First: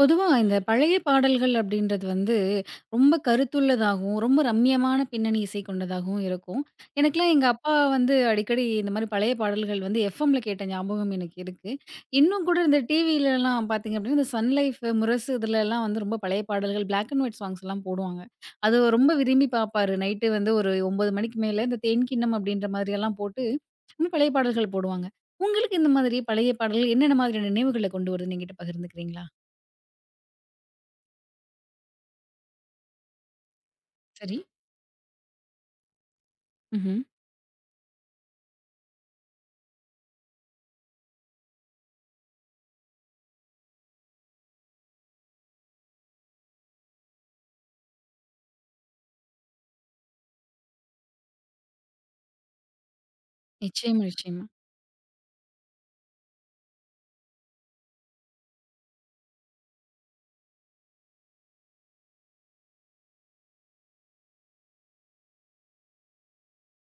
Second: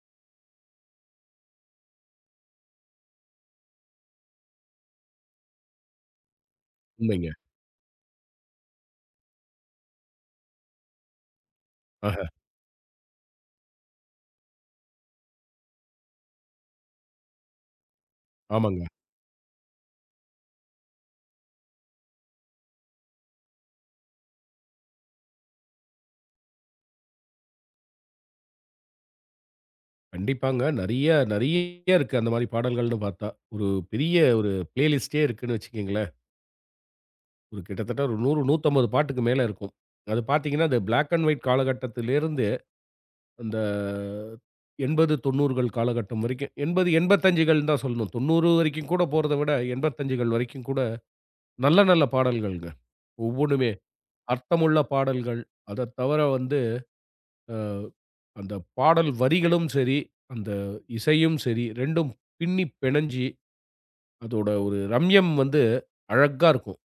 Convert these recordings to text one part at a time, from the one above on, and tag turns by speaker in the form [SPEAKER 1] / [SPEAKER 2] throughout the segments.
[SPEAKER 1] பொதுவா இந்த பழைய பாடல்கள் அப்படின்றது வந்து ரொம்ப கருத்துள்ளதாகவும், ரொம்ப ரம்மியமான பின்னணி இசை கொண்டதாகவும் இருக்கும்.
[SPEAKER 2] உண்மைங்க.
[SPEAKER 1] எனக்கெல்லாம் எங்க அப்பா வந்து அடிக்கடி இந்த மாரி பழைய பாடல்கள் வந்து எஃப்எம்ல கேட்ட ஞாபகம் எனக்கு இருக்கு.
[SPEAKER 2] ஆஹா.
[SPEAKER 1] இன்னும் கூட இந்த டிவிலலாம் பார்த்தீங்க அப்படின்னா, இந்த சன் லைஃப், முரசு இதுலலாம் வந்து ரொம்ப பழைய பாடல்கள் பிளாக் அண்ட் ஒயிட் சாங்ஸ்லாம் போடுவாங்க. அது
[SPEAKER 2] ஆமாங்க.
[SPEAKER 1] ரொம்ப விரும்பி பார்ப்பாரு. நைட்டு வந்து ஒரு 9 மணிக்கு மேல இந்த தேன்கிண்ணம் அப்படின்ற மாதிரியெல்லாம் போட்டு இன்னும் பழைய பாடல்கள் போடுவாங்க. உங்களுக்கு இந்த மாதிரி பழைய பாடல்கள் என்னென்ன மாதிரியான நினைவுகள கொண்டு வருதுன்னு என்கிட்ட பகிர்ந்துக்கிறீங்களா?
[SPEAKER 2] கண்டிப்பாங்க. நெறைய நெறைய இருக்கு அந்த மாரி பாடல்கள்னு பார்த்தா. ஒரு பெரிய
[SPEAKER 1] சரி.
[SPEAKER 2] ஒரு பிளேலிஸ்ட்டே இருக்குன்னு வச்சுக்கங்களேன்.
[SPEAKER 1] ம்ஹ்ம்.
[SPEAKER 2] கிட்டத்தட்ட ஒரு 100, 150 பாட்டுக்கு மேல இருக்கும். அது பார்த்தீங்கன்னா, அந்த பிளாக் அண்ட் ஒயிட் காலகட்டத்திலிருந்து அந்த 80, 90கள் காலகட்டம் வரைக்கும் 80, 85கள்னு தான் சொல்லணும். 90 வரைக்கும் கூட போறத விட 85கள் வரைக்கும் கூட நல்ல நல்ல பாடல்கள்ங்க. ஒவ்வொன்னுமே
[SPEAKER 1] நிச்சயமா, நிச்சயமா.
[SPEAKER 2] அர்த்தமுள்ள பாடல்கள். அத தவிர வந்து அந்த பாடல் வரிகளும் சரி, அந்த இசையும் சரி 2ம் பின்னி பிணைஞ்சு, அதோட ஒரு ரம்யம் வந்து அழகா இருக்கும்.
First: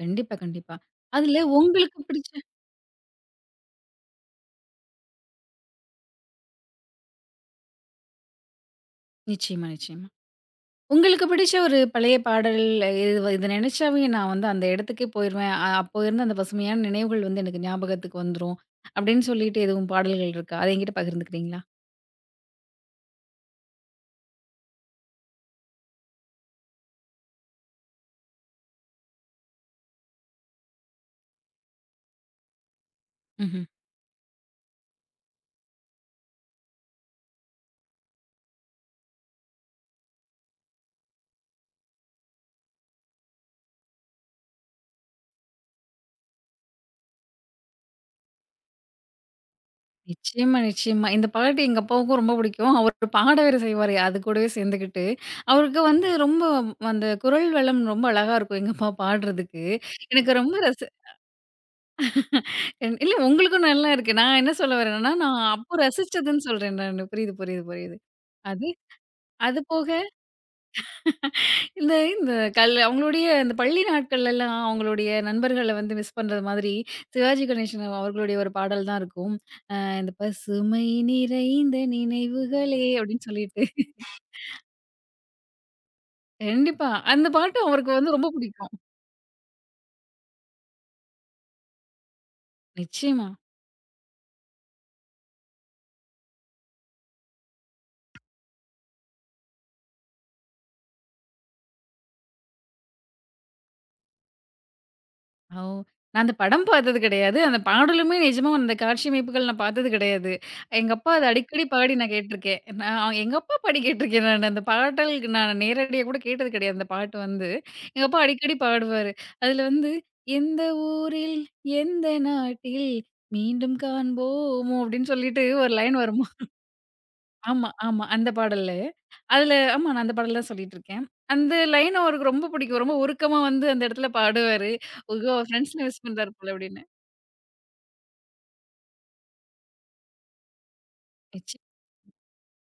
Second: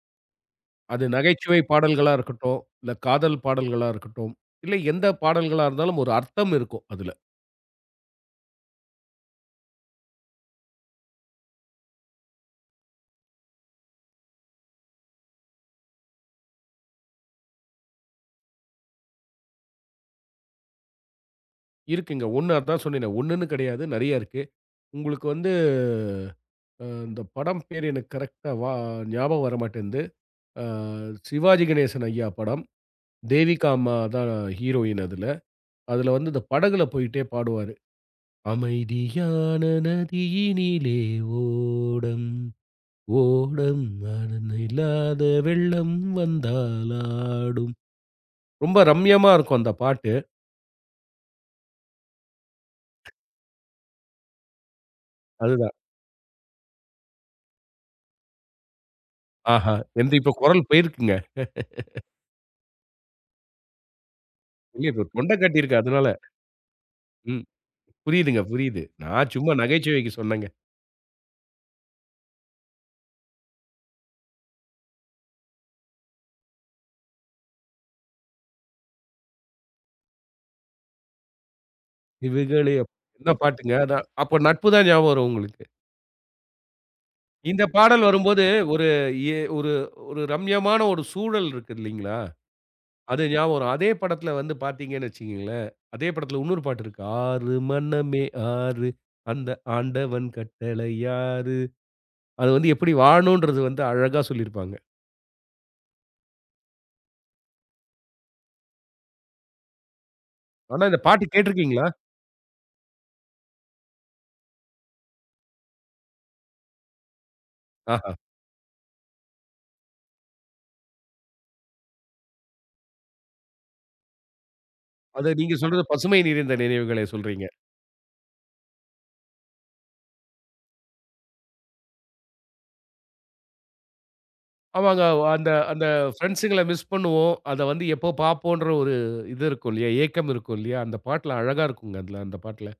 [SPEAKER 1] கண்டிப்பா, கண்டிப்பா.
[SPEAKER 2] அது
[SPEAKER 1] அதுல
[SPEAKER 2] நகைச்சுவை
[SPEAKER 1] உங்களுக்கு
[SPEAKER 2] பாடல்களா
[SPEAKER 1] பிடிச்ச
[SPEAKER 2] இருக்கட்டும், இல்ல காதல் பாடல்களா இருக்கட்டும், இல்ல எந்த பாடல்களா இருந்தாலும் ஒரு அர்த்தம் இருக்கும் அதுல.
[SPEAKER 1] நிச்சயமா, நிச்சயமா. உங்களுக்கு பிடிச்ச ஒரு பழைய பாடல் இது வ இத நினைச்சாவே நான் வந்து அந்த இடத்துக்கே போயிருவேன். அப்போ இருந்த அந்த பசுமையான நினைவுகள் வந்து எனக்கு ஞாபகத்துக்கு வந்துரும். அப்படின்னு சொல்லிட்டு எதுவும் பாடல்கள் இருக்கா? அத என்கிட்ட பகிர்ந்துக்கிறீங்களா?
[SPEAKER 2] இருக்குங்க. 1 அதான் சொன்னேனே 1ன்னு கிடையாது. நெறைய இருக்கு. உங்களுக்கு வந்து இந்த படம் பேரு எனக்கு கரெக்ட்டா ஞாபகம் வர மாட்டேன்து. அ சிவாஜி கணேசன் ஐயா படம்.
[SPEAKER 1] ம்ஹ்ம்.
[SPEAKER 2] தேவிகா அம்மா தான் ஹீரோயின் அதுல. அதுல வந்து இந்த படகுல போயிட்டே பாடுவாரு. அமைதியான நதியினிலே ஓடம் ஓடம் அணை இல்லாத வெள்ளம் வந்தால் ஆடும். ரொம்ப ரம்யமா இருக்கும் அந்த பாட்டு.
[SPEAKER 1] நிச்சயமா, நிச்சயமா. இந்த பாட்டு எங்க அப்பாவுக்கும் ரொம்ப பிடிக்கும். அவரு பாட வேற செய்வாரு. அது கூடவே சேர்ந்துக்கிட்டு.
[SPEAKER 2] அதுதான்.
[SPEAKER 1] அவருக்கு வந்து ரொம்ப அந்த குரல் வளம் ரொம்ப அழகா இருக்கும் எங்க அப்பா பாடுறதுக்கு.
[SPEAKER 2] ஆஹா! என்து இப்ப
[SPEAKER 1] எனக்கு ரொம்ப
[SPEAKER 2] குரல்
[SPEAKER 1] ரசி
[SPEAKER 2] போயிருக்குங்க.
[SPEAKER 1] இல்ல உங்களுக்கும் நல்லா இருக்கு. நான் என்ன சொல்ல
[SPEAKER 2] இல்ல இப்ப
[SPEAKER 1] வரேன்னா,
[SPEAKER 2] தொண்ட
[SPEAKER 1] நான் அப்போ
[SPEAKER 2] கட்டியிருக்கு அதனால.
[SPEAKER 1] ரசிச்சதுன்னு சொல்றேன் நானு. புரியுது,
[SPEAKER 2] ம்.
[SPEAKER 1] புரியுது, புரியுது.
[SPEAKER 2] புரியுதுங்க,
[SPEAKER 1] அது
[SPEAKER 2] புரியுது. நான் சும்மா
[SPEAKER 1] அது போக
[SPEAKER 2] நகைச்சுவைக்கு சொன்னேங்க.
[SPEAKER 1] இந்த இந்த கல் அவங்களுடைய இந்த பள்ளி நாட்கள்லலாம் அவங்களுடைய நண்பர்கள வந்து மிஸ் பண்றது மாதிரி, சிவாஜி கணேசன் அவர்களுடைய ஒரு பாடல் தான் இருக்கும். அ இந்த "பசுமை நிறைந்த
[SPEAKER 2] இவைகளே
[SPEAKER 1] நினைவுகளே" அப்படின்னு
[SPEAKER 2] என்ன
[SPEAKER 1] சொல்லிட்டு.
[SPEAKER 2] பாட்டுங்க. அதான் அப்ப நட்பு தான் ஞாபகம் வரும் உங்களுக்கு.
[SPEAKER 1] கண்டிப்பா. அந்த பாட்டு
[SPEAKER 2] இந்த
[SPEAKER 1] அவருக்கு
[SPEAKER 2] பாடல்
[SPEAKER 1] வந்து ரொம்ப
[SPEAKER 2] வரும்போது
[SPEAKER 1] பிடிக்கும்.
[SPEAKER 2] ஒரு ஒரு ஒரு ரம்யமான ஒரு சூழல் இருக்கு இல்லீங்களா? அது
[SPEAKER 1] நிச்சயமா.
[SPEAKER 2] ஞாபகம் வரும். அதே படத்துல வந்து பாத்தீங்கன்னு வச்சுக்கங்களேன், அதே படத்துல இன்னொரு பாட்டு இருக்கு. ஆறு மனமே ஆறு, அந்த ஆண்டவன் கட்டளை ஆறு. அது வந்து எப்படி வாழணும்ன்றது வந்து அழகா சொல்லியிருப்பாங்க.
[SPEAKER 1] ஓ! நான் அந்த படம் பார்த்தது கிடையாது. அந்த பாடலுமே நிஜமா அந்த காட்சி அமைப்புகள் நான் பார்த்தது கிடையாது.
[SPEAKER 2] ஆனா
[SPEAKER 1] எங்க
[SPEAKER 2] இந்த
[SPEAKER 1] அப்பா அத
[SPEAKER 2] பாட்டு
[SPEAKER 1] அடிக்கடி
[SPEAKER 2] கேட்டுருக்கீங்களா?
[SPEAKER 1] பாடி நான் கேட்டுருக்கேன். நான் எங்க அப்பா பாடி கேட்டுருக்கேன் நானு. அந்த பாடல் நான் நேரடியா கூட கேட்டது கிடையாது. அந்த பாட்டு வந்து. எங்க
[SPEAKER 2] ஆஹா.
[SPEAKER 1] அப்பா அடிக்கடி பாடுவாரு. அதுல வந்து "எந்த ஊரில், எந்த நாட்டில் மீண்டும் காண்போமோ" அப்படின்னு
[SPEAKER 2] அது
[SPEAKER 1] சொல்லிட்டு
[SPEAKER 2] நீங்க
[SPEAKER 1] ஒரு
[SPEAKER 2] சொல்றது
[SPEAKER 1] லைன்
[SPEAKER 2] பசுமை
[SPEAKER 1] வரும்.
[SPEAKER 2] நிறைந்த நினைவுகள சொல்றீங்க.
[SPEAKER 1] ஆமா, ஆமா. அந்த பாடலு. அதுல ஆமா நான் அந்த பாடல் தான் சொல்லிட்டு இருக்கேன். அந்த லைன் அவருக்கு ரொம்ப பிடிக்கும். ரொம்ப உருக்கமா வந்து அந்த இடத்துல பாடுவாரு.
[SPEAKER 2] ஆமாங்க.
[SPEAKER 1] "ஐயோ! அவர்
[SPEAKER 2] அந்த
[SPEAKER 1] ஃப்ரெண்ட்ஸ்லாம்
[SPEAKER 2] அந்த
[SPEAKER 1] மிஸ் பண்றாரு போல"
[SPEAKER 2] ஃபிரெண்ட்ஸுங்கள
[SPEAKER 1] அப்படின்னு.
[SPEAKER 2] மிஸ் பண்ணுவோம். அத வந்து எப்போ பாப்போன்ற ஒரு இது இருக்கும் இல்லையா? ஏக்கம் இருக்கும் இல்லையா? அந்த பாட்டுல
[SPEAKER 1] நிச்ச
[SPEAKER 2] அழகா இருக்குங்க அதுல அந்த பாட்டுல.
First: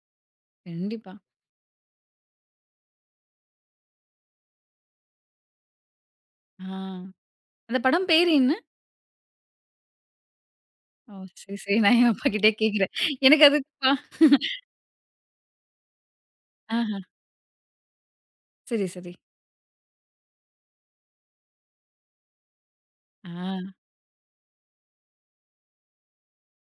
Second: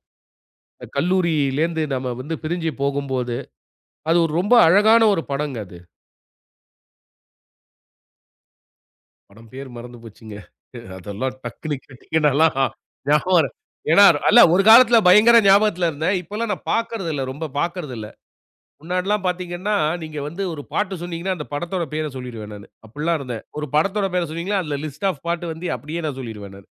[SPEAKER 2] இந்த
[SPEAKER 1] கண்டிப்பா.
[SPEAKER 2] கல்லூரியிலேருந்து நம்ம வந்து பிரிஞ்சு போகும்போது, அது ஒரு ரொம்ப அழகான ஒரு படங்க அது.
[SPEAKER 1] ஆ அந்த படம் பேரு என்ன?
[SPEAKER 2] படம் பேர் மறந்து போச்சுங்க.
[SPEAKER 1] ஓ!
[SPEAKER 2] அதெல்லாம்
[SPEAKER 1] சரி,
[SPEAKER 2] டக்குனு
[SPEAKER 1] சரி. நான் என் அப்பா கிட்டயே
[SPEAKER 2] கேட்டீங்கனாலாம்
[SPEAKER 1] கேட்கிறேன்.
[SPEAKER 2] ஞாபகம்
[SPEAKER 1] எனக்கு
[SPEAKER 2] வர
[SPEAKER 1] அது பா
[SPEAKER 2] ஏன்னா, அல்ல ஒரு காலத்துல பயங்கர ஞாபகத்துல இருந்தேன். இப்பலாம் நான்
[SPEAKER 1] ஆஹா.
[SPEAKER 2] பார்க்கறதில்ல. ரொம்ப பார்க்கறதில்ல.
[SPEAKER 1] சரி, சரி.
[SPEAKER 2] முன்னாடிலாம் பார்த்தீங்கன்னா, நீங்க வந்து ஒரு பாட்டு சொன்னீங்கன்னா, அந்த படத்தோட பேர சொல்லிருவேன் நானு. அப்படிலாம் இருந்தேன். ஒரு
[SPEAKER 1] ஆ
[SPEAKER 2] படத்தோட பேர சொன்னீங்கன்னா, அதுல லிஸ்ட் ஆஃப் பாட்டு வந்து அப்படியே நான் சொல்லிருவேன் நானு.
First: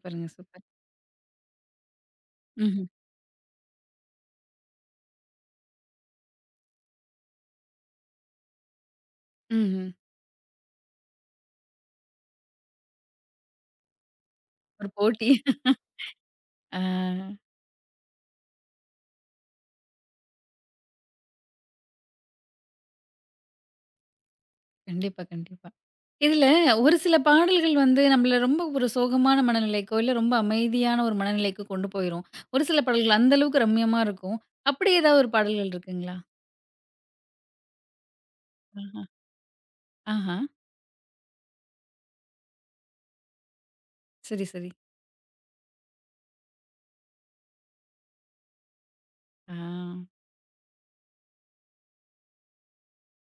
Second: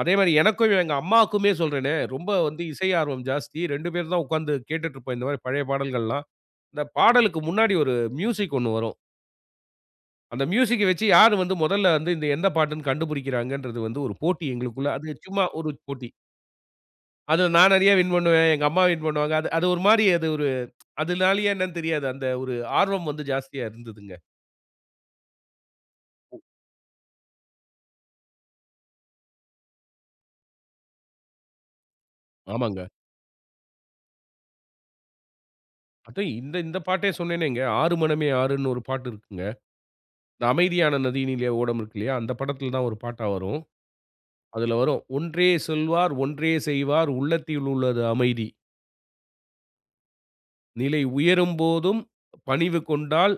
[SPEAKER 2] அதே மாரி
[SPEAKER 1] சூப்பர்.
[SPEAKER 2] எனக்கும் எங்க அம்மாவுக்குமே சொல்றேனே, ரொம்ப வந்து
[SPEAKER 1] ம்ஹ்ம்.
[SPEAKER 2] இசை ஆர்வம் ஜாஸ்தி. 2 பேரும் தான் உட்கார்ந்து கேட்டுட்டு இருப்போம். இந்த மாரி பழைய பாடல்கள்லாம். இந்த பாடலுக்கு முன்னாடி ஒரு மியூசிக் ஒண்ணு வரும்.
[SPEAKER 1] ம்ஹ்ம்.
[SPEAKER 2] அந்த மியூசிக்க வச்சு யாரு வந்து முதல்ல வந்து இந்த எந்த பாட்டுன்னு கண்டுபிடிக்கிறாங்கன்றது வந்து ஒரு போட்டி
[SPEAKER 1] ஒரு
[SPEAKER 2] எங்களுக்குள்ள. அது
[SPEAKER 1] போட்டி.
[SPEAKER 2] சும்மா ஒரு போட்டி.
[SPEAKER 1] ஆ.
[SPEAKER 2] அதுல நான் நெறைய வின் பண்ணுவேன். எங்க அம்மா வின் பண்ணுவாங்க. அது அது ஒரு மாரி அது ஒரு அதுனாலயா என்னன்னு தெரியாது. அந்த ஒரு ஆர்வம் வந்து ஜாஸ்தியா இருந்ததுங்க.
[SPEAKER 1] கண்டிப்பா, கண்டிப்பா. இதுல ஒரு சில பாடல்கள் வந்து நம்மள ரொம்ப ஒரு சோகமான மனநிலைக்கோ, இல்ல ரொம்ப அமைதியான ஒரு மனநிலைக்கு கொண்டு போயிரும். ஒரு சில
[SPEAKER 2] ஆமாங்க.
[SPEAKER 1] பாடல்கள் அந்த அளவுக்கு ரம்மியமா இருக்கும். அப்படி ஏதாவது ஒரு பாடல்கள் இருக்குங்களா?
[SPEAKER 2] அதான் இந்த இந்த பாட்டே சொன்னேனேங்க. "ஆறு மனமே ஆறுன்னு" ஒரு
[SPEAKER 1] ஆஹா.
[SPEAKER 2] பாட்டு இருக்குங்க.
[SPEAKER 1] ஆஹா.
[SPEAKER 2] இந்த "அமைதியான நதியினிலே ஓடம்" இருக்கு இல்லையா? அந்த படத்துல தான் ஒரு பாட்டா வரும்.
[SPEAKER 1] சரி, சரி.
[SPEAKER 2] அதுல வரும் "ஒன்றே சொல்வார், ஒன்றே செய்வார் உள்ளத்தில் உள்ளது அமைதி.
[SPEAKER 1] ஆ.
[SPEAKER 2] நிலை உயரும் போதும் பணிவு கொண்டால்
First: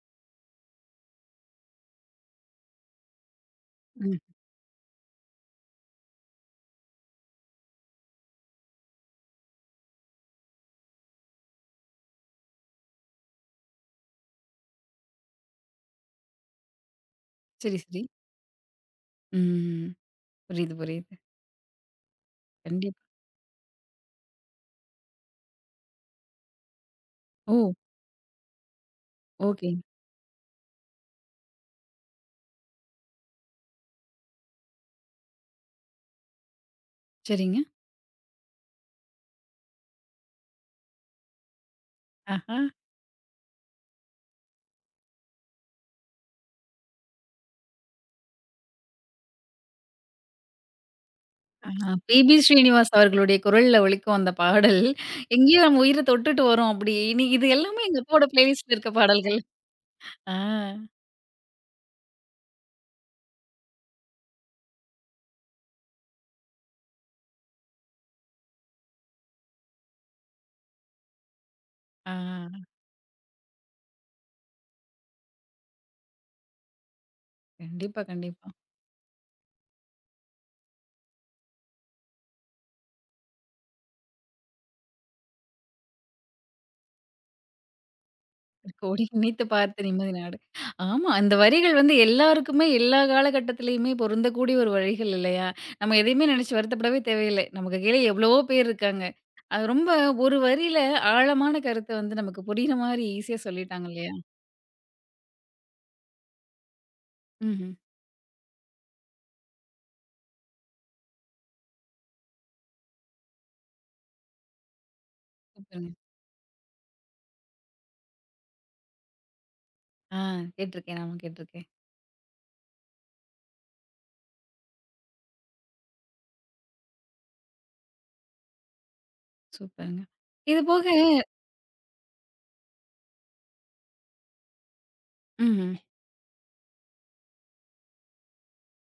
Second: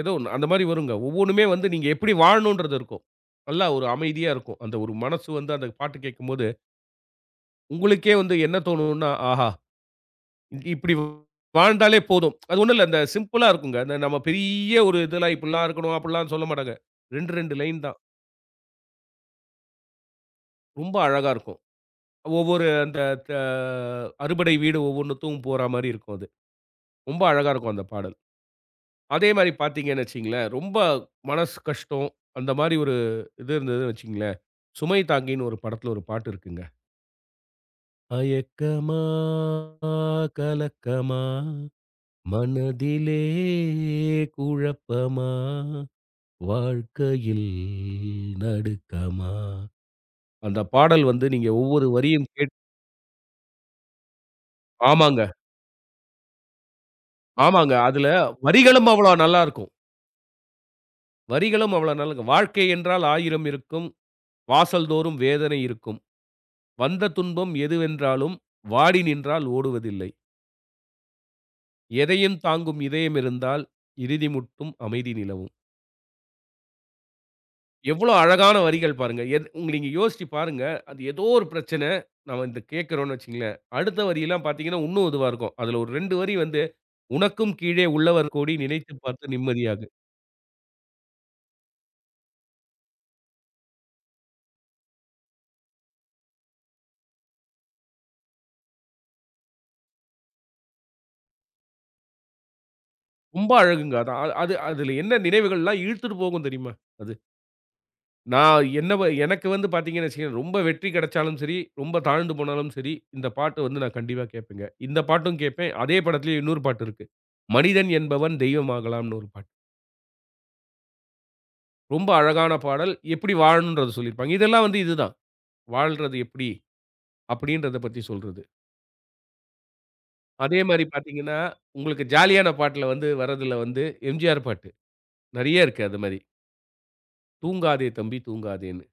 [SPEAKER 2] ஏதோ ஒண்ணு. அந்த மாரி வருங்க. ஒவ்வொன்னுமே வந்து நீங்க எப்படி வாழணுன்றது இருக்கும். நல்லா ஒரு
[SPEAKER 1] ம்.
[SPEAKER 2] அமைதியா இருக்கும். அந்த ஒரு மனசு வந்து அந்த பாட்டு கேட்கும்போது, உங்களுக்கே வந்து என்ன தோணும்னா, ஆஹா! இப்படி வாழ்ந்தாலே போதும். அது ஒண்ணும் இல்ல. அந்த சிம்பிளா இருக்குங்க. அந்த நம்ம பெரிய ஒரு இதெல்லாம் இப்படிலாம் இருக்கணும், அப்படிலாம் சொல்ல மாட்டாங்க. 2, 2
[SPEAKER 1] சரி,
[SPEAKER 2] லைன் தான்.
[SPEAKER 1] சரி. ம். புரியுது,
[SPEAKER 2] ரொம்ப
[SPEAKER 1] புரியுது.
[SPEAKER 2] அழகா இருக்கும். ஒவ்வொரு அந்த
[SPEAKER 1] கண்டிப்பா.
[SPEAKER 2] த அறுபடை வீடு ஒவ்வொன்னுத்துக்கும் போற மாரி இருக்கும் அது. ரொம்ப அழகா
[SPEAKER 1] ஓ!
[SPEAKER 2] இருக்கும் அந்த பாடல். அதே மாரி
[SPEAKER 1] ஓகே.
[SPEAKER 2] பார்த்தீங்கன்னு வச்சுக்கங்களேன், ரொம்ப மனசு கஷ்டம். அந்த மாரி ஒரு இது இருந்ததுன்னு வச்சுக்கங்களேன், சுமை தாங்கின்னு ஒரு படத்துல ஒரு பாட்டு இருக்குங்க.
[SPEAKER 1] சரிங்க.
[SPEAKER 2] "அயக்கமா கலக்கமா
[SPEAKER 1] ஆஹா.
[SPEAKER 2] மனதிலே குழப்பமா வாழ்க்கையில் நடுக்கமா" அந்த பாடல் வந்து நீங்க
[SPEAKER 1] ஆ.
[SPEAKER 2] ஒவ்வொரு
[SPEAKER 1] ஆ
[SPEAKER 2] வரியும்
[SPEAKER 1] பி.பி. ஸ்ரீனிவாஸ் அவர்களுடைய குரல்ல ஒலிக்கும் அந்த பாடல்.
[SPEAKER 2] ஆமாங்க,
[SPEAKER 1] எங்கேயோ நம்ம உயிர தொட்டுட்டு வரும் அப்படி. இனி இது
[SPEAKER 2] ஆமாங்க.
[SPEAKER 1] எல்லாமே எங்க
[SPEAKER 2] அதுல
[SPEAKER 1] அப்பாவோட பிளேலிஸ்ட்ல
[SPEAKER 2] வரிகளும்
[SPEAKER 1] இருக்க
[SPEAKER 2] அவ்வளோ
[SPEAKER 1] பாடல்கள்.
[SPEAKER 2] நல்லாருக்கும்.
[SPEAKER 1] ஆ.
[SPEAKER 2] வரிகளும் அவ்வளோ நல்லாருக்கும். "வாழ்க்கை என்றால் ஆயிரம் இருக்கும். வாசல் தோறும் வேதனை இருக்கும்." வந்த துன்பம் எதுவென்றாலும் வாடி நின்றால் ஓடுவதில்லை.
[SPEAKER 1] ஆ.
[SPEAKER 2] எதையும் தாங்கும் இதயம் இருந்தால் இறுதி முட்டும் அமைதி நிலவும்.
[SPEAKER 1] கண்டிப்பா,
[SPEAKER 2] எவ்வளோ
[SPEAKER 1] கண்டிப்பா.
[SPEAKER 2] அழகான வரிகள் பாருங்க. எது உங்க நீங்க யோசிச்சு பாருங்க. அது ஏதோ ஒரு பிரச்சனை. நம்ம இந்த கேட்கிறோம்னு வச்சுக்கங்களேன். அடுத்த வரியெல்லாம் பார்த்தீங்கன்னா, இன்னும் இதுவா இருக்கும். அதுல ஒரு 2 வரி வந்து, "உனக்கும் கீழே உள்ளவர் கோடி நினைத்துப்
[SPEAKER 1] "கோடி
[SPEAKER 2] பார்த்து
[SPEAKER 1] நினைத்து பார்த்த
[SPEAKER 2] நிம்மதியாகு."
[SPEAKER 1] நிம்மதி நாடு." ஆமா, அந்த வரிகள் வந்து எல்லாருக்குமே எல்லா காலகட்டத்திலயுமே பொருந்தக்கூடிய ஒரு வரிகள் இல்லையா? நம்ம எதையுமே நினைச்சு வருத்தப்படவே தேவையில்லை. நமக்கு கீழ எவ்வளவோ பேர் இருக்காங்க. அது ரொம்ப ஒரு வரியில ஆழமான கருத்த வந்து நமக்கு புரியிற மாரி ஈஸியா
[SPEAKER 2] ரொம்ப
[SPEAKER 1] சொல்லிட்டாங்க
[SPEAKER 2] அழகுங்க. அது
[SPEAKER 1] இல்லையா?
[SPEAKER 2] அது அதுல என்ன நினைவுகள்லாம் இழுத்துட்டு போகும் தெரியுமா? அது.
[SPEAKER 1] ம்ஹ்ம்.
[SPEAKER 2] நான் என்ன எனக்கு வந்து பார்த்தீங்கன்னு வச்சுக்கங்க, ரொம்ப வெற்றி கிடைச்சாலும் சரி, ரொம்ப தாழ்ந்து போனாலும் சரி, இந்த பாட்டு வந்து நான் கண்டிப்பா கேட்பேங்க. இந்த பாட்டும் கேட்பேன்.
[SPEAKER 1] சூப்பருங்க.
[SPEAKER 2] அதே படத்திலேயே இன்னொரு பாட்டு இருக்கு. மனிதன் என்பவன் தெய்வம் ஆகலாம்னு ஒரு பாட்டு.
[SPEAKER 1] ஆ கேட்டுருக்கேன். நானும் கேட்டுருக்கேன்.
[SPEAKER 2] ரொம்ப அழகான பாடல். எப்படி வாழணும்ன்றத சொல்லியிருப்பாங்க. இதெல்லாம் வந்து இதுதான். வாழ்றது எப்படி? அப்படின்றத பத்தி சொல்றது.
[SPEAKER 1] சூப்பருங்க.
[SPEAKER 2] அதே
[SPEAKER 1] இது
[SPEAKER 2] மாரி
[SPEAKER 1] போக
[SPEAKER 2] பார்த்தீங்கன்னா, உங்களுக்கு ஜாலியான பாட்டுல வந்து வரதுல வந்து எம்ஜிஆர் பாட்டு. நெறைய
[SPEAKER 1] ம்ஹ்ம்,
[SPEAKER 2] இருக்கு அது மாரி. தூங்காதே தம்பி தூங்காதேன்னு.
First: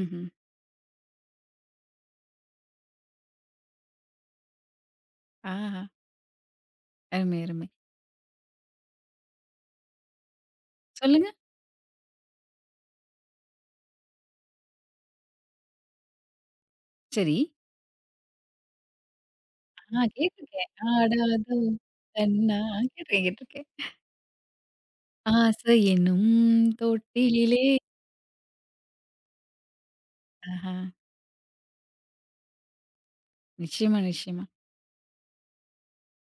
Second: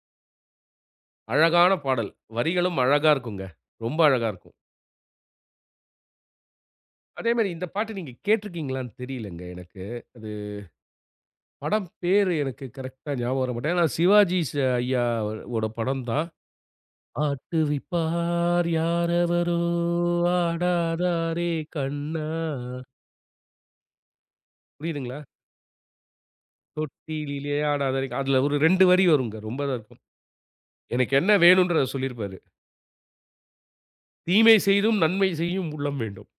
[SPEAKER 1] ம்ஹ்ம்.
[SPEAKER 2] அழகான பாடல். வரிகளும் அழகா இருக்குங்க. ரொம்ப அழகா இருக்கும்.
[SPEAKER 1] ஆஹா!
[SPEAKER 2] அதே
[SPEAKER 1] அருமை,
[SPEAKER 2] மாரி
[SPEAKER 1] அருமை.
[SPEAKER 2] இந்த பாட்டு நீங்க கேட்டிருக்கீங்களான்னு தெரியலங்க எனக்கு. அது
[SPEAKER 1] சொல்லுங்க.
[SPEAKER 2] படம் பேரு எனக்கு கரெக்ட்டா ஞாபகம் வர மாட்டேங்குது. ஆனா சிவாஜி ஐயா ஓட படம் தான்.
[SPEAKER 1] சரி.
[SPEAKER 2] ஆட்டுவிப்பார் யாரவரோ
[SPEAKER 1] ஆ கேட்டுருக்கேன்.
[SPEAKER 2] ஆடாதாரே
[SPEAKER 1] ஆடாதோ
[SPEAKER 2] கண்ணா.
[SPEAKER 1] கண்ணா கேட்டுருக்கேன், கேட்டுருக்கேன்.
[SPEAKER 2] புரியுதுங்களா?
[SPEAKER 1] ஆசையெனும்
[SPEAKER 2] தொட்டிலிலே
[SPEAKER 1] தொட்டிலிலே
[SPEAKER 2] ஆடாதாரே அதுல ஒரு 2 வரி வருங்க. ரொம்ப இதா இருக்கும்.
[SPEAKER 1] ஆஹா!
[SPEAKER 2] எனக்கு என்ன வேணும்ன்றத சொல்லியிருப்பாரு.
[SPEAKER 1] நிச்சயமா, நிச்சயமா.
[SPEAKER 2] தீமை செய்தும் நன்மை செய்யும் உள்ளம் வேண்டும்.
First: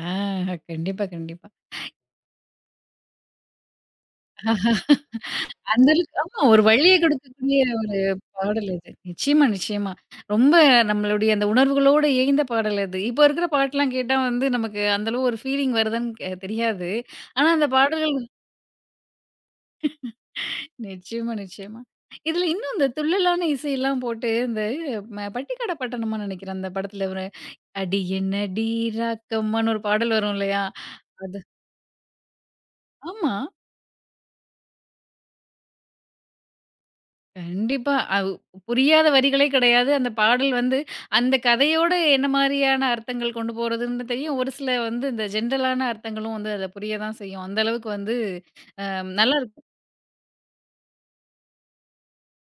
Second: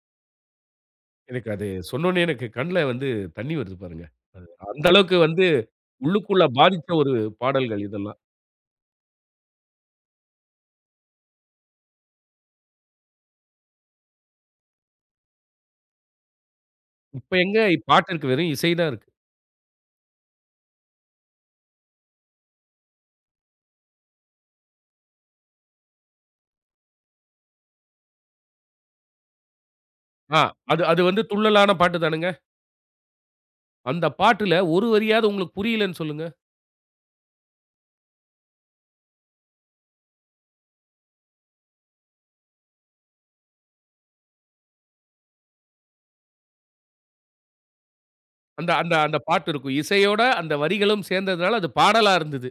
[SPEAKER 1] ஆ கண்டிப்பா, கண்டிப்பா.
[SPEAKER 2] எனக்கு அது சொன்னோனே எனக்கு கண்ல வந்து தண்ணி வருது பாருங்க. அது அந்த அளவுக்கு வந்து
[SPEAKER 1] அந்த அளவுக்கு ஆமா
[SPEAKER 2] உள்ளுக்குள்ள
[SPEAKER 1] ஒரு
[SPEAKER 2] பாதிச்ச
[SPEAKER 1] வழிய
[SPEAKER 2] ஒரு
[SPEAKER 1] கொடுக்கக்கூடிய
[SPEAKER 2] பாடல்கள்
[SPEAKER 1] ஒரு
[SPEAKER 2] இதெல்லாம்.
[SPEAKER 1] பாடல் இது. நிச்சயமா, நிச்சயமா. ரொம்ப நம்மளுடைய அந்த உணர்வுகளோடு இயைந்த பாடல் அது. இப்போ இருக்கிற பாட்டெல்லாம் கேட்டா வந்து நமக்கு அந்த அளவு ஒரு ஃபீலிங் வருதான்னு கெ தெரியாது.
[SPEAKER 2] இப்ப
[SPEAKER 1] ஆனா
[SPEAKER 2] எங்க
[SPEAKER 1] அந்த
[SPEAKER 2] பாட்டு
[SPEAKER 1] பாடல்கள்
[SPEAKER 2] இருக்கு. வெறும் இசை தான் இருக்கு.
[SPEAKER 1] நிச்சயமா, நிச்சயமா. இதில இன்னும் இந்த துள்ளலான இசையெல்லாம் போட்டு இந்த ம பட்டிக்காட பட்டணமா நினைக்கிறேன் அந்த படத்தில ஒரு "அடி என்னடி ராக்கம்மான்னு" ஒரு பாடல் வரும்
[SPEAKER 2] ஆ
[SPEAKER 1] இல்லையா?
[SPEAKER 2] அது அது வந்து
[SPEAKER 1] அது
[SPEAKER 2] துள்ளலான பாட்டு தானுங்க.
[SPEAKER 1] ஆமா.
[SPEAKER 2] அந்த பாட்டுல ஒரு வரியாவது உங்களுக்கு புரியலன்னு சொல்லுங்க.
[SPEAKER 1] கண்டிப்பா. அது புரியாத வரிகளே கிடையாது. அந்த பாடல் வந்து அந்த கதையோட என்ன மாரியான அர்த்தங்கள் கொண்டு போறதுன்னு தெரியும். ஒரு சில வந்து இந்த ஜென்ரலான அர்த்தங்களும் வந்து அதில புரிய தான் செய்யும். அந்த அளவுக்கு வந்து
[SPEAKER 2] அந்த அந்த
[SPEAKER 1] அம்
[SPEAKER 2] அந்த பாட்டு
[SPEAKER 1] நல்லாருக்கும்.
[SPEAKER 2] இருக்கும். இசையோட அந்த வரிகளும் சேர்ந்ததுனால அது பாடலா இருந்தது.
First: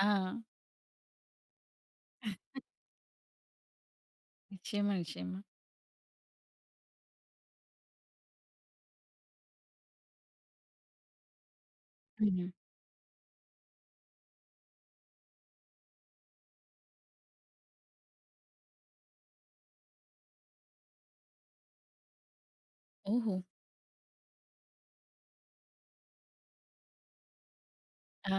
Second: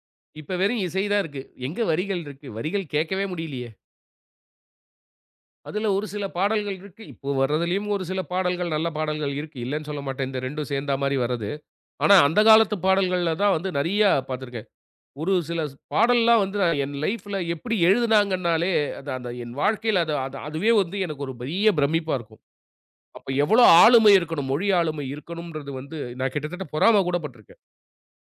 [SPEAKER 1] ஆ
[SPEAKER 2] இப்ப வெறும் இசை தான் இருக்கு. எங்க வரிகள் இருக்கு? வரிகள் கேட்கவே முடியலையே!
[SPEAKER 1] நிச்சயமா, நிச்சயமா.
[SPEAKER 2] அதுல ஒரு சில பாடல்கள் இருக்கு. இப்போ வர்றதுலயும் ஒரு சில பாடல்கள் நல்ல பாடல்கள் இருக்கு. இல்லன்னு சொல்ல மாட்டேன். இந்த 2ம் சேர்ந்தா மாரி வர்றது. ஆனா, அந்த
[SPEAKER 1] ம்.
[SPEAKER 2] காலத்து பாடல்கள்ல தான் வந்து நெறைய பார்த்திருக்கேன். ஒரு சில பாடல்லாம் வந்து நான் என் லைஃப்ல எப்படி எழுதுனாங்கன்னாலே, அது அந்த என் வாழ்க்கையில அது அது அதுவே வந்து எனக்கு ஒரு பெரிய பிரமிப்பா இருக்கும். அப்ப
[SPEAKER 1] ஓஹோ!
[SPEAKER 2] எவ்வளோ ஆளுமை இருக்கணும், மொழி ஆளுமை இருக்கணும்ன்றது வந்து நான் கிட்டத்தட்ட பொறாம கூட பட்டுருக்கேன்.
[SPEAKER 1] ஆ.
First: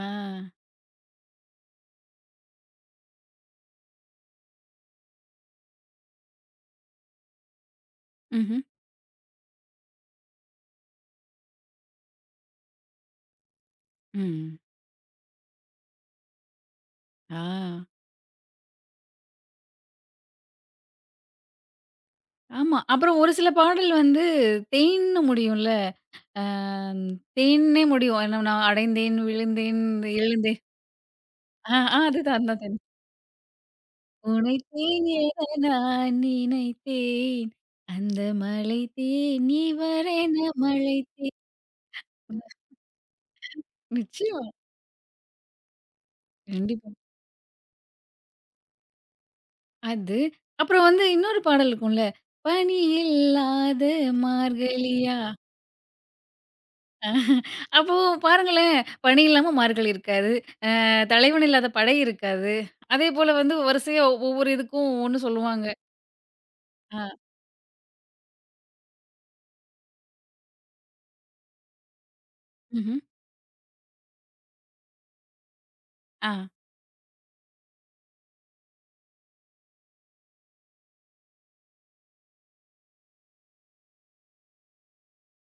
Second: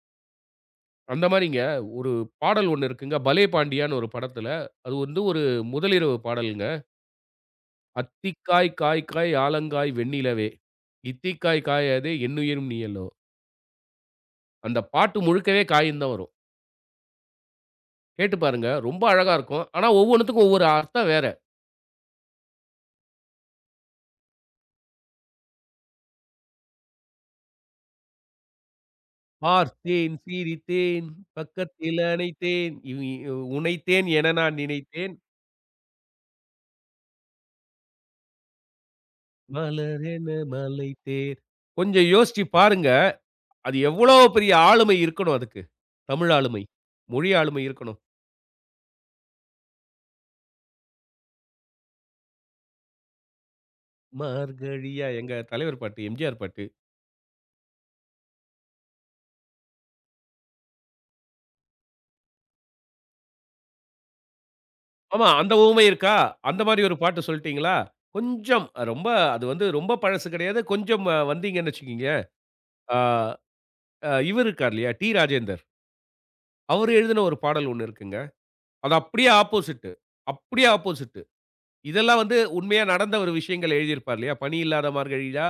[SPEAKER 2] அந்த மாரிங்க ஒரு பாடல் ஒண்ணு இருக்குங்க. பலே பாண்டியான்னு ஒரு படத்துல, அது வந்து ஒரு முதலிரவு பாடல்ங்க.
[SPEAKER 1] ம்ஹ்ம்.
[SPEAKER 2] "அத்திக்காய் காய்க்காய் ஆலங்காய் வெண்ணிலவே, இத்திக்காய் காயாதே என்னுயிரும் நீயல்லோ."
[SPEAKER 1] ம்.
[SPEAKER 2] அந்த பாட்டு முழுக்கவே காயின்னு தான் வரும்.
[SPEAKER 1] ஆ.
[SPEAKER 2] கேட்டு பாருங்க. ரொம்ப அழகா இருக்கும். ஆனா ஒவ்வொன்னுத்துக்கும் ஒவ்வொரு அர்த்தம் வேற.
[SPEAKER 1] ஆமா. அப்புறம் ஒரு சில பாடல் வந்து தேன்ன்னு முடியும்ல. ஆ தேன்னே முடியும். என்ன நான் அடைந்தேன், விழுந்தேன்,
[SPEAKER 2] பார்த்தேன்,
[SPEAKER 1] எழுந்தேன்.
[SPEAKER 2] சிரித்தேன்,
[SPEAKER 1] ஆ, ஆ
[SPEAKER 2] பக்கத்தில்
[SPEAKER 1] அதுதான்
[SPEAKER 2] அணைத்தேன்,
[SPEAKER 1] அதுதான்.
[SPEAKER 2] இவ் இ உனைத்தேன் என நான்
[SPEAKER 1] உனைத்தேன்
[SPEAKER 2] நினைத்தேன்,
[SPEAKER 1] என நான் நினைத்தேன். அந்த மலைத்தேன் நீ
[SPEAKER 2] மலரென
[SPEAKER 1] வரேன மழைத்தேன்.
[SPEAKER 2] மலைத்தேன். கொஞ்சம் யோசிச்சு பாருங்க. அது எவ்வளோ
[SPEAKER 1] நிச்சயமா,
[SPEAKER 2] பெரிய ஆளுமை இருக்கணும் அதுக்கு. தமிழ் ஆளுமை,
[SPEAKER 1] கண்டிப்பா.
[SPEAKER 2] மொழி ஆளுமை இருக்கணும்.
[SPEAKER 1] அது. அப்புறம் வந்து இன்னொரு பாடல் இருக்கும்ல. பனி இல்லாத
[SPEAKER 2] மார்கழியா
[SPEAKER 1] மார்கழியா.
[SPEAKER 2] எங்க தலைவர் பாட்டு, எம்ஜிஆர் பாட்டு.
[SPEAKER 1] அப்போ பாருங்களேன், பனி இல்லாம மார்கழி இருக்காது. அ தலைவன் இல்லாத படை இருக்காது. அதேபோல வந்து வரிசையா ஒவ்வொரு இதுக்கும் ஒண்ணு
[SPEAKER 2] ஆமா, அந்த
[SPEAKER 1] சொல்லுவாங்க.
[SPEAKER 2] உவமை இருக்கா? அந்த மாரி ஒரு
[SPEAKER 1] ஆ.
[SPEAKER 2] பாட்டு சொல்ட்டீங்களா? கொஞ்சம் ரொம்ப அது வந்து ரொம்ப பழசு கிடையாது. கொஞ்சம் வந்தீங்கன்னு வச்சுக்கங்க. ஆ
[SPEAKER 1] ம்ஹ்ம்.
[SPEAKER 2] இவரு இருக்கார் இல்லையா? டி. ராஜேந்தர்.
[SPEAKER 1] ஆ.
[SPEAKER 2] அவரு எழுதின ஒரு பாடல் ஒண்ணு இருக்குங்க. அது அப்படியே ஆப்போசிட் அப்படியே ஆப்போசிட். இதெல்லாம் வந்து உண்மையா நடந்த ஒரு விஷயங்கள் எழுதியிருப்பார் இல்லையா? "பனி இல்லாத மார்கழியா,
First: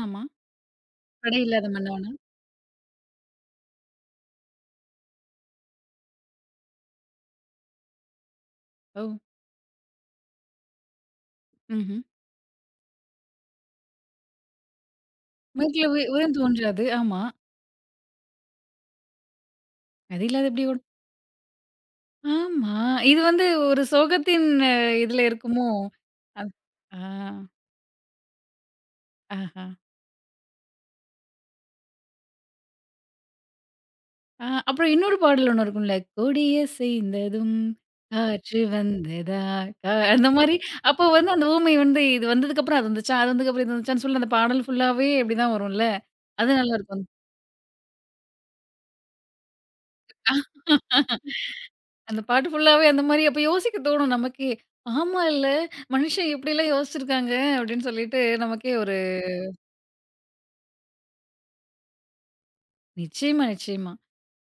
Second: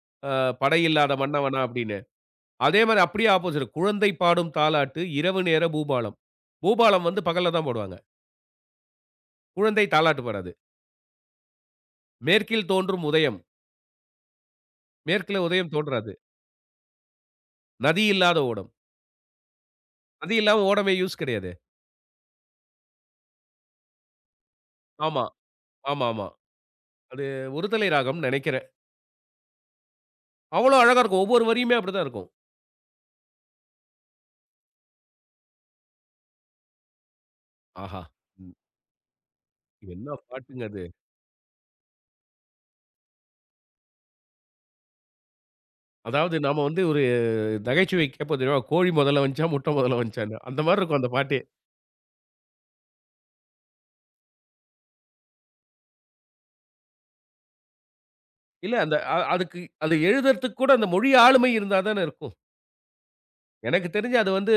[SPEAKER 1] ஆமா.
[SPEAKER 2] அ படை இல்லாத
[SPEAKER 1] படை
[SPEAKER 2] மன்னவனா"
[SPEAKER 1] இல்லாத
[SPEAKER 2] அப்படின்னு.
[SPEAKER 1] மன்னவனா?
[SPEAKER 2] அதே மாரி அப்படியே ஆப்போசிட். "குழந்தை பாடும் தாலாட்டு இரவு நேர பூபாலம்." பூபாலம் வந்து பகல்ல தான் போடுவாங்க.
[SPEAKER 1] ஓ!
[SPEAKER 2] குழந்தை தாலாட்டு பாடாது.
[SPEAKER 1] ம்ஹ்ம்.
[SPEAKER 2] "மேற்கில் தோன்றும் உதயம்." மேற்குல உதயம்
[SPEAKER 1] மேட்டில
[SPEAKER 2] தோன்றாது.
[SPEAKER 1] உயரம் தோன்றாது. ஆமா.
[SPEAKER 2] "நதி இல்லாத ஓடம்."
[SPEAKER 1] அது
[SPEAKER 2] நதி
[SPEAKER 1] இல்லாத எப்படி
[SPEAKER 2] இல்லாம
[SPEAKER 1] ஓடும்?
[SPEAKER 2] ஓடமே யூஸ் கிடையாதே.
[SPEAKER 1] ஆமா. இது வந்து ஒரு சோகத்தின் இதுல
[SPEAKER 2] ஆமா,
[SPEAKER 1] இருக்குமோ?
[SPEAKER 2] ஆமாமா.
[SPEAKER 1] அத் ஆ,
[SPEAKER 2] அது ஒருதலை ராகம்னு நெனைக்கிறேன்.
[SPEAKER 1] ஆஹா.
[SPEAKER 2] அவ்வளோ அழகா இருக்கும். ஒவ்வொரு வரியுமே அப்படிதான் இருக்கும்.
[SPEAKER 1] ஆ அப்புறம் இன்னொரு பாடல் ஒண்ணு இருக்கும்ல, "கொடிய சேய்ந்ததும்
[SPEAKER 2] ஆஹா! ம்
[SPEAKER 1] காற்று வந்ததா" கா
[SPEAKER 2] என்ன
[SPEAKER 1] அந்த மாரி
[SPEAKER 2] பாட்டுங்க அது.
[SPEAKER 1] அப்போ வந்து அந்த ஊமை வந்து இது வந்ததுக்கப்புறம் அது வந்துச்சா, அது வந்ததுக்கப்புறம் இது வந்துச்சான்னு சொல்லி அந்த பாடல் ஃபுல்லாவே இப்படிதான் வரும்ல.
[SPEAKER 2] அதாவது
[SPEAKER 1] அது
[SPEAKER 2] நாம வந்து
[SPEAKER 1] நல்லாருக்கும்.
[SPEAKER 2] நகைச்சுவை கேட்போம் தெரியுமா? கோழி மொதல்ல வந்துச்சா, முட்டை மொதல்ல வந்துச்சான்னு. அந்த மாரி இருக்கும் அந்த பாட்டே.
[SPEAKER 1] அந்த பாட்டு ஃபுல்லாவே அந்த மாரி அப்ப யோசிக்க தோணும் நமக்கே. ஆமா இல்ல, மனுஷன் இப்படிலாம் யோசிச்சிருக்காங்க அப்படின்னு சொல்லிட்டு நமக்கே
[SPEAKER 2] இல்ல
[SPEAKER 1] ஒரு
[SPEAKER 2] அந்த அதுக்கு அத எழுதுறதுக்கு கூட அந்த மொழி ஆளுமை இருந்தா தானே இருக்கும்.
[SPEAKER 1] நிச்சயமா,
[SPEAKER 2] எனக்கு
[SPEAKER 1] நிச்சயமா.
[SPEAKER 2] தெரிஞ்சு அது வந்து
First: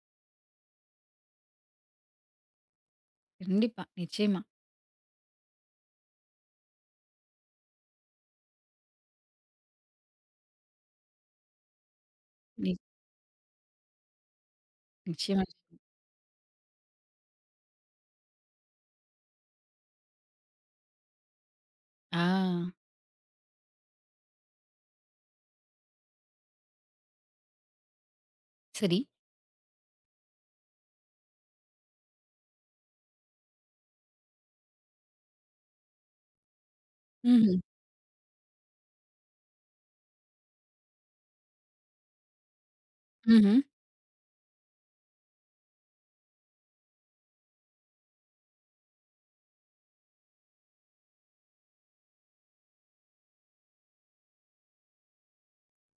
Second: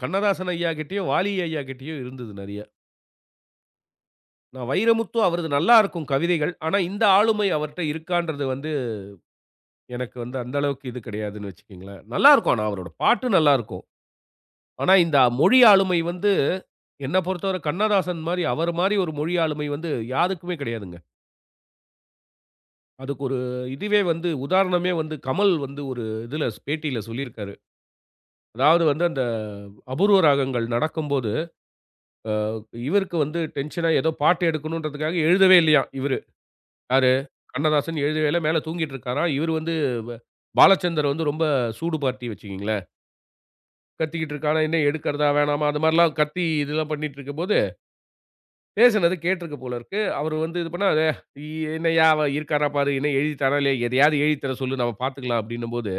[SPEAKER 2] கண்ணதாசன் ஐயா கிட்டயும், வாலி ஐயா கிட்டயும் இருந்தது நெறைய.
[SPEAKER 1] கண்டிப்பா. நிச்சயமா.
[SPEAKER 2] நான் வைரமுத்து அவரது நல்லா இருக்கும் கவிதைகள். ஆனா இந்த ஆளுமை அவர்ட்ட இருக்கான்றது வந்து எனக்கு வந்து அந்த அளவுக்கு இது கிடையாதுன்னு வச்சுக்கங்களேன். நல்லா இருக்கும் ஆனா
[SPEAKER 1] நி
[SPEAKER 2] அவரோட பாட்டு நல்லா இருக்கும். ஆனா இந்த
[SPEAKER 1] நிச்சயமா.
[SPEAKER 2] மொழி ஆளுமை வந்து என்ன பொறுத்தவரை கண்ணதாசன் மாரி, அவர் மாரி ஒரு மொழி ஆளுமை வந்து யாருக்குமே கிடையாதுங்க.
[SPEAKER 1] ஆ.
[SPEAKER 2] அதுக்கு ஒரு இதுவே வந்து உதாரணமே வந்து கமல் வந்து ஒரு இதுல பேட்டியில சொல்லியிருக்காரு. அதாவது
[SPEAKER 1] சரி.
[SPEAKER 2] வந்து அந்த அபூர்வ ராகங்கள் நடக்கும்போது, இவருக்கு வந்து டென்ஷனா ஏதோ பாட்டு எடுக்கணுன்றதுக்காக எழுதவே இல்லையாம் இவரு. யாரு?
[SPEAKER 1] ம்ஹ்ம்.
[SPEAKER 2] கண்ணதாசன் எழுதவே இல்ல. மேல தூங்கிட்டு இருக்காராம். இவரு வந்து வ பாலச்சந்தர் வந்து ரொம்ப சூடு பார்ட்டி வச்சுக்கங்களேன்.
[SPEAKER 1] ம்ஹ்ம்.
[SPEAKER 2] கத்திக்கிட்டு இருக்காராம். என்ன எடுக்கிறதா? வேணாமா? அது மாரிலாம் கத்தி இதெல்லாம் பண்ணிட்டு இருக்கும்போது, பேசினது கேட்டிருக்கு போல இருக்கு. அவரு வந்து இது பண்ணா, "அடே, "என்னய்யா அவன் இருக்காரா பாரு. என்ன எழுதி தரான் இல்லையா? எதையாவது எழுதி தர சொல்லு. நம்ம பார்த்துக்கலாம்" அப்படின்னும்போது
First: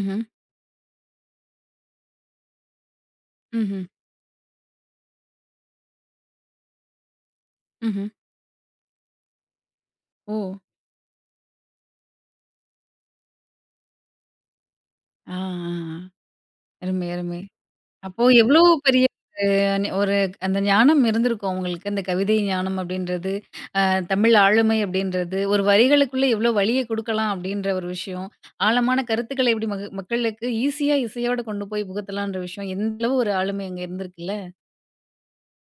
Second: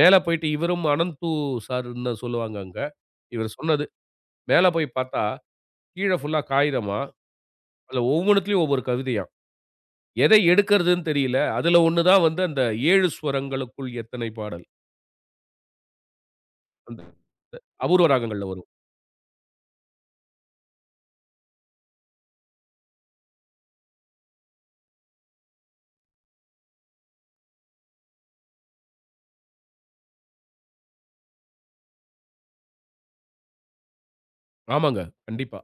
[SPEAKER 2] மேல போயிட்டு இவரும் அனந்து சாருன்னு தான் சொல்லுவாங்க அங்க. இவர்
[SPEAKER 1] ம்ஹ்ம்.
[SPEAKER 2] சொன்னது. மேல போய் பார்த்தா, கீழ ஃபுல்லா காகிதமாம். அதுல
[SPEAKER 1] ம்ஹ்ம்.
[SPEAKER 2] ஒவ்வொனுத்துலயும் ஒவ்வொரு கவிதையாம்.
[SPEAKER 1] ஓ!
[SPEAKER 2] எதை எடுக்கிறதுன்னு தெரியல. அதுல ஒண்ணு தான் வந்து அந்த 7 ஸ்வரங்களுக்குள் எத்தனை பாடல்.
[SPEAKER 1] ஆ, ஆ, ஆ.
[SPEAKER 2] அந்த
[SPEAKER 1] அருமை, அருமை. ம்.
[SPEAKER 2] அபூர்வ
[SPEAKER 1] அப்போ
[SPEAKER 2] ராகங்கள்ல
[SPEAKER 1] எவ்ளோ
[SPEAKER 2] வரும்.
[SPEAKER 1] பெரிய ஒரு அந்த ஞானம் இருந்திருக்கும் உங்களுக்கு. அந்த கவிதை ஞானம் அப்படின்றது, அ தமிழ் ஆளுமை அப்படின்றது, ஒரு வரிகளுக்குள்ள எவ்ளோ வலிய குடுக்கலாம் அப்படின்ற ஒரு விஷயம், ஆழமான கருத்துக்கள எப்படி மக்களுக்கு ஈஸியா இசையோட கொண்டு போய் புகுத்தலான்ற விஷயம், எந்த அளவு ஒரு ஆளுமை அங்க இருந்திருக்குல்ல?
[SPEAKER 2] ஆமாங்க. கண்டிப்பா.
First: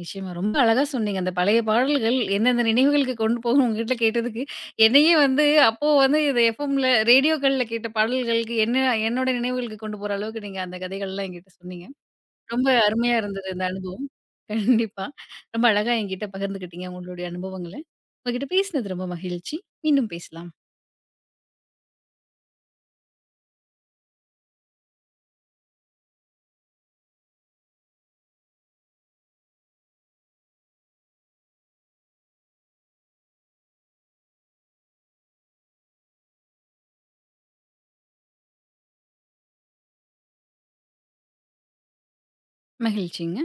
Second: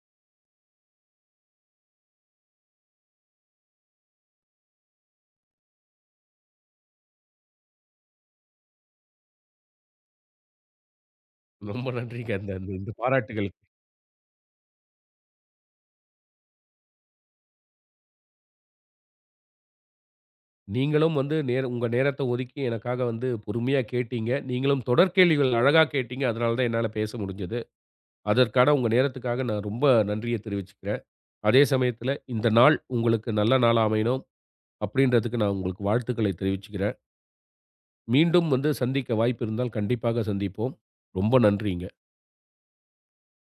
[SPEAKER 1] நிச்சயமா. ரொம்ப அழகா சொன்னீங்க. அந்த பழைய பாடல்கள் எந்தெந்த நினைவுகளுக்கு கொண்டு போகும் உங்ககிட்ட கேட்டதுக்கு, என்னையே வந்து அப்போ வந்து இந்த எஃப்எம்ல ரேடியோக்கள்ல கேட்ட பாடல்களுக்கு என்ன என்னோட நினைவுகளுக்கு கொண்டு போற அளவுக்கு நீங்க அந்த கதைகள்லாம் என்கிட்ட சொன்னீங்க.
[SPEAKER 2] ரொம்ப நன்றிங்க. அந்த
[SPEAKER 1] ரொம்ப
[SPEAKER 2] அந்த இந்த
[SPEAKER 1] அருமையா இருந்தது
[SPEAKER 2] பாராட்டுகளுக்கு.
[SPEAKER 1] இந்த அனுபவம். கண்டிப்பா. ரொம்ப அழகா என்கிட்ட பகிர்ந்துக்கிட்டீங்க உங்களுடைய அனுபவங்கள. உங்ககிட்ட பேசினது ரொம்ப மகிழ்ச்சி. மீண்டும் பேசலாம்.
[SPEAKER 2] நீங்களும் வந்து நேர உங்க நேரத்த ஒதுக்கி எனக்காக வந்து பொறுமையா கேட்டீங்க. நீங்களும் தொடர் கேள்விகள் அழகா கேட்டீங்க. அதனால தான் என்னால பேச முடிஞ்சது. அதற்கான உங்க நேரத்துக்காக நான் ரொம்ப நன்றிய தெரிவிச்சுக்கிறேன். அதே சமயத்துல, இந்த நாள் உங்களுக்கு நல்ல நாளா அமையணும் அப்படின்றதுக்கு நான் உங்களுக்கு வாழ்த்துக்களை தெரிவிச்சுக்கிறேன். மீண்டும் வந்து சந்திக்க வாய்ப்பு இருந்தால் கண்டிப்பாக சந்திப்போம். ரொம்ப நன்றிங்க.
[SPEAKER 1] மகிழ்ச்சிங்க.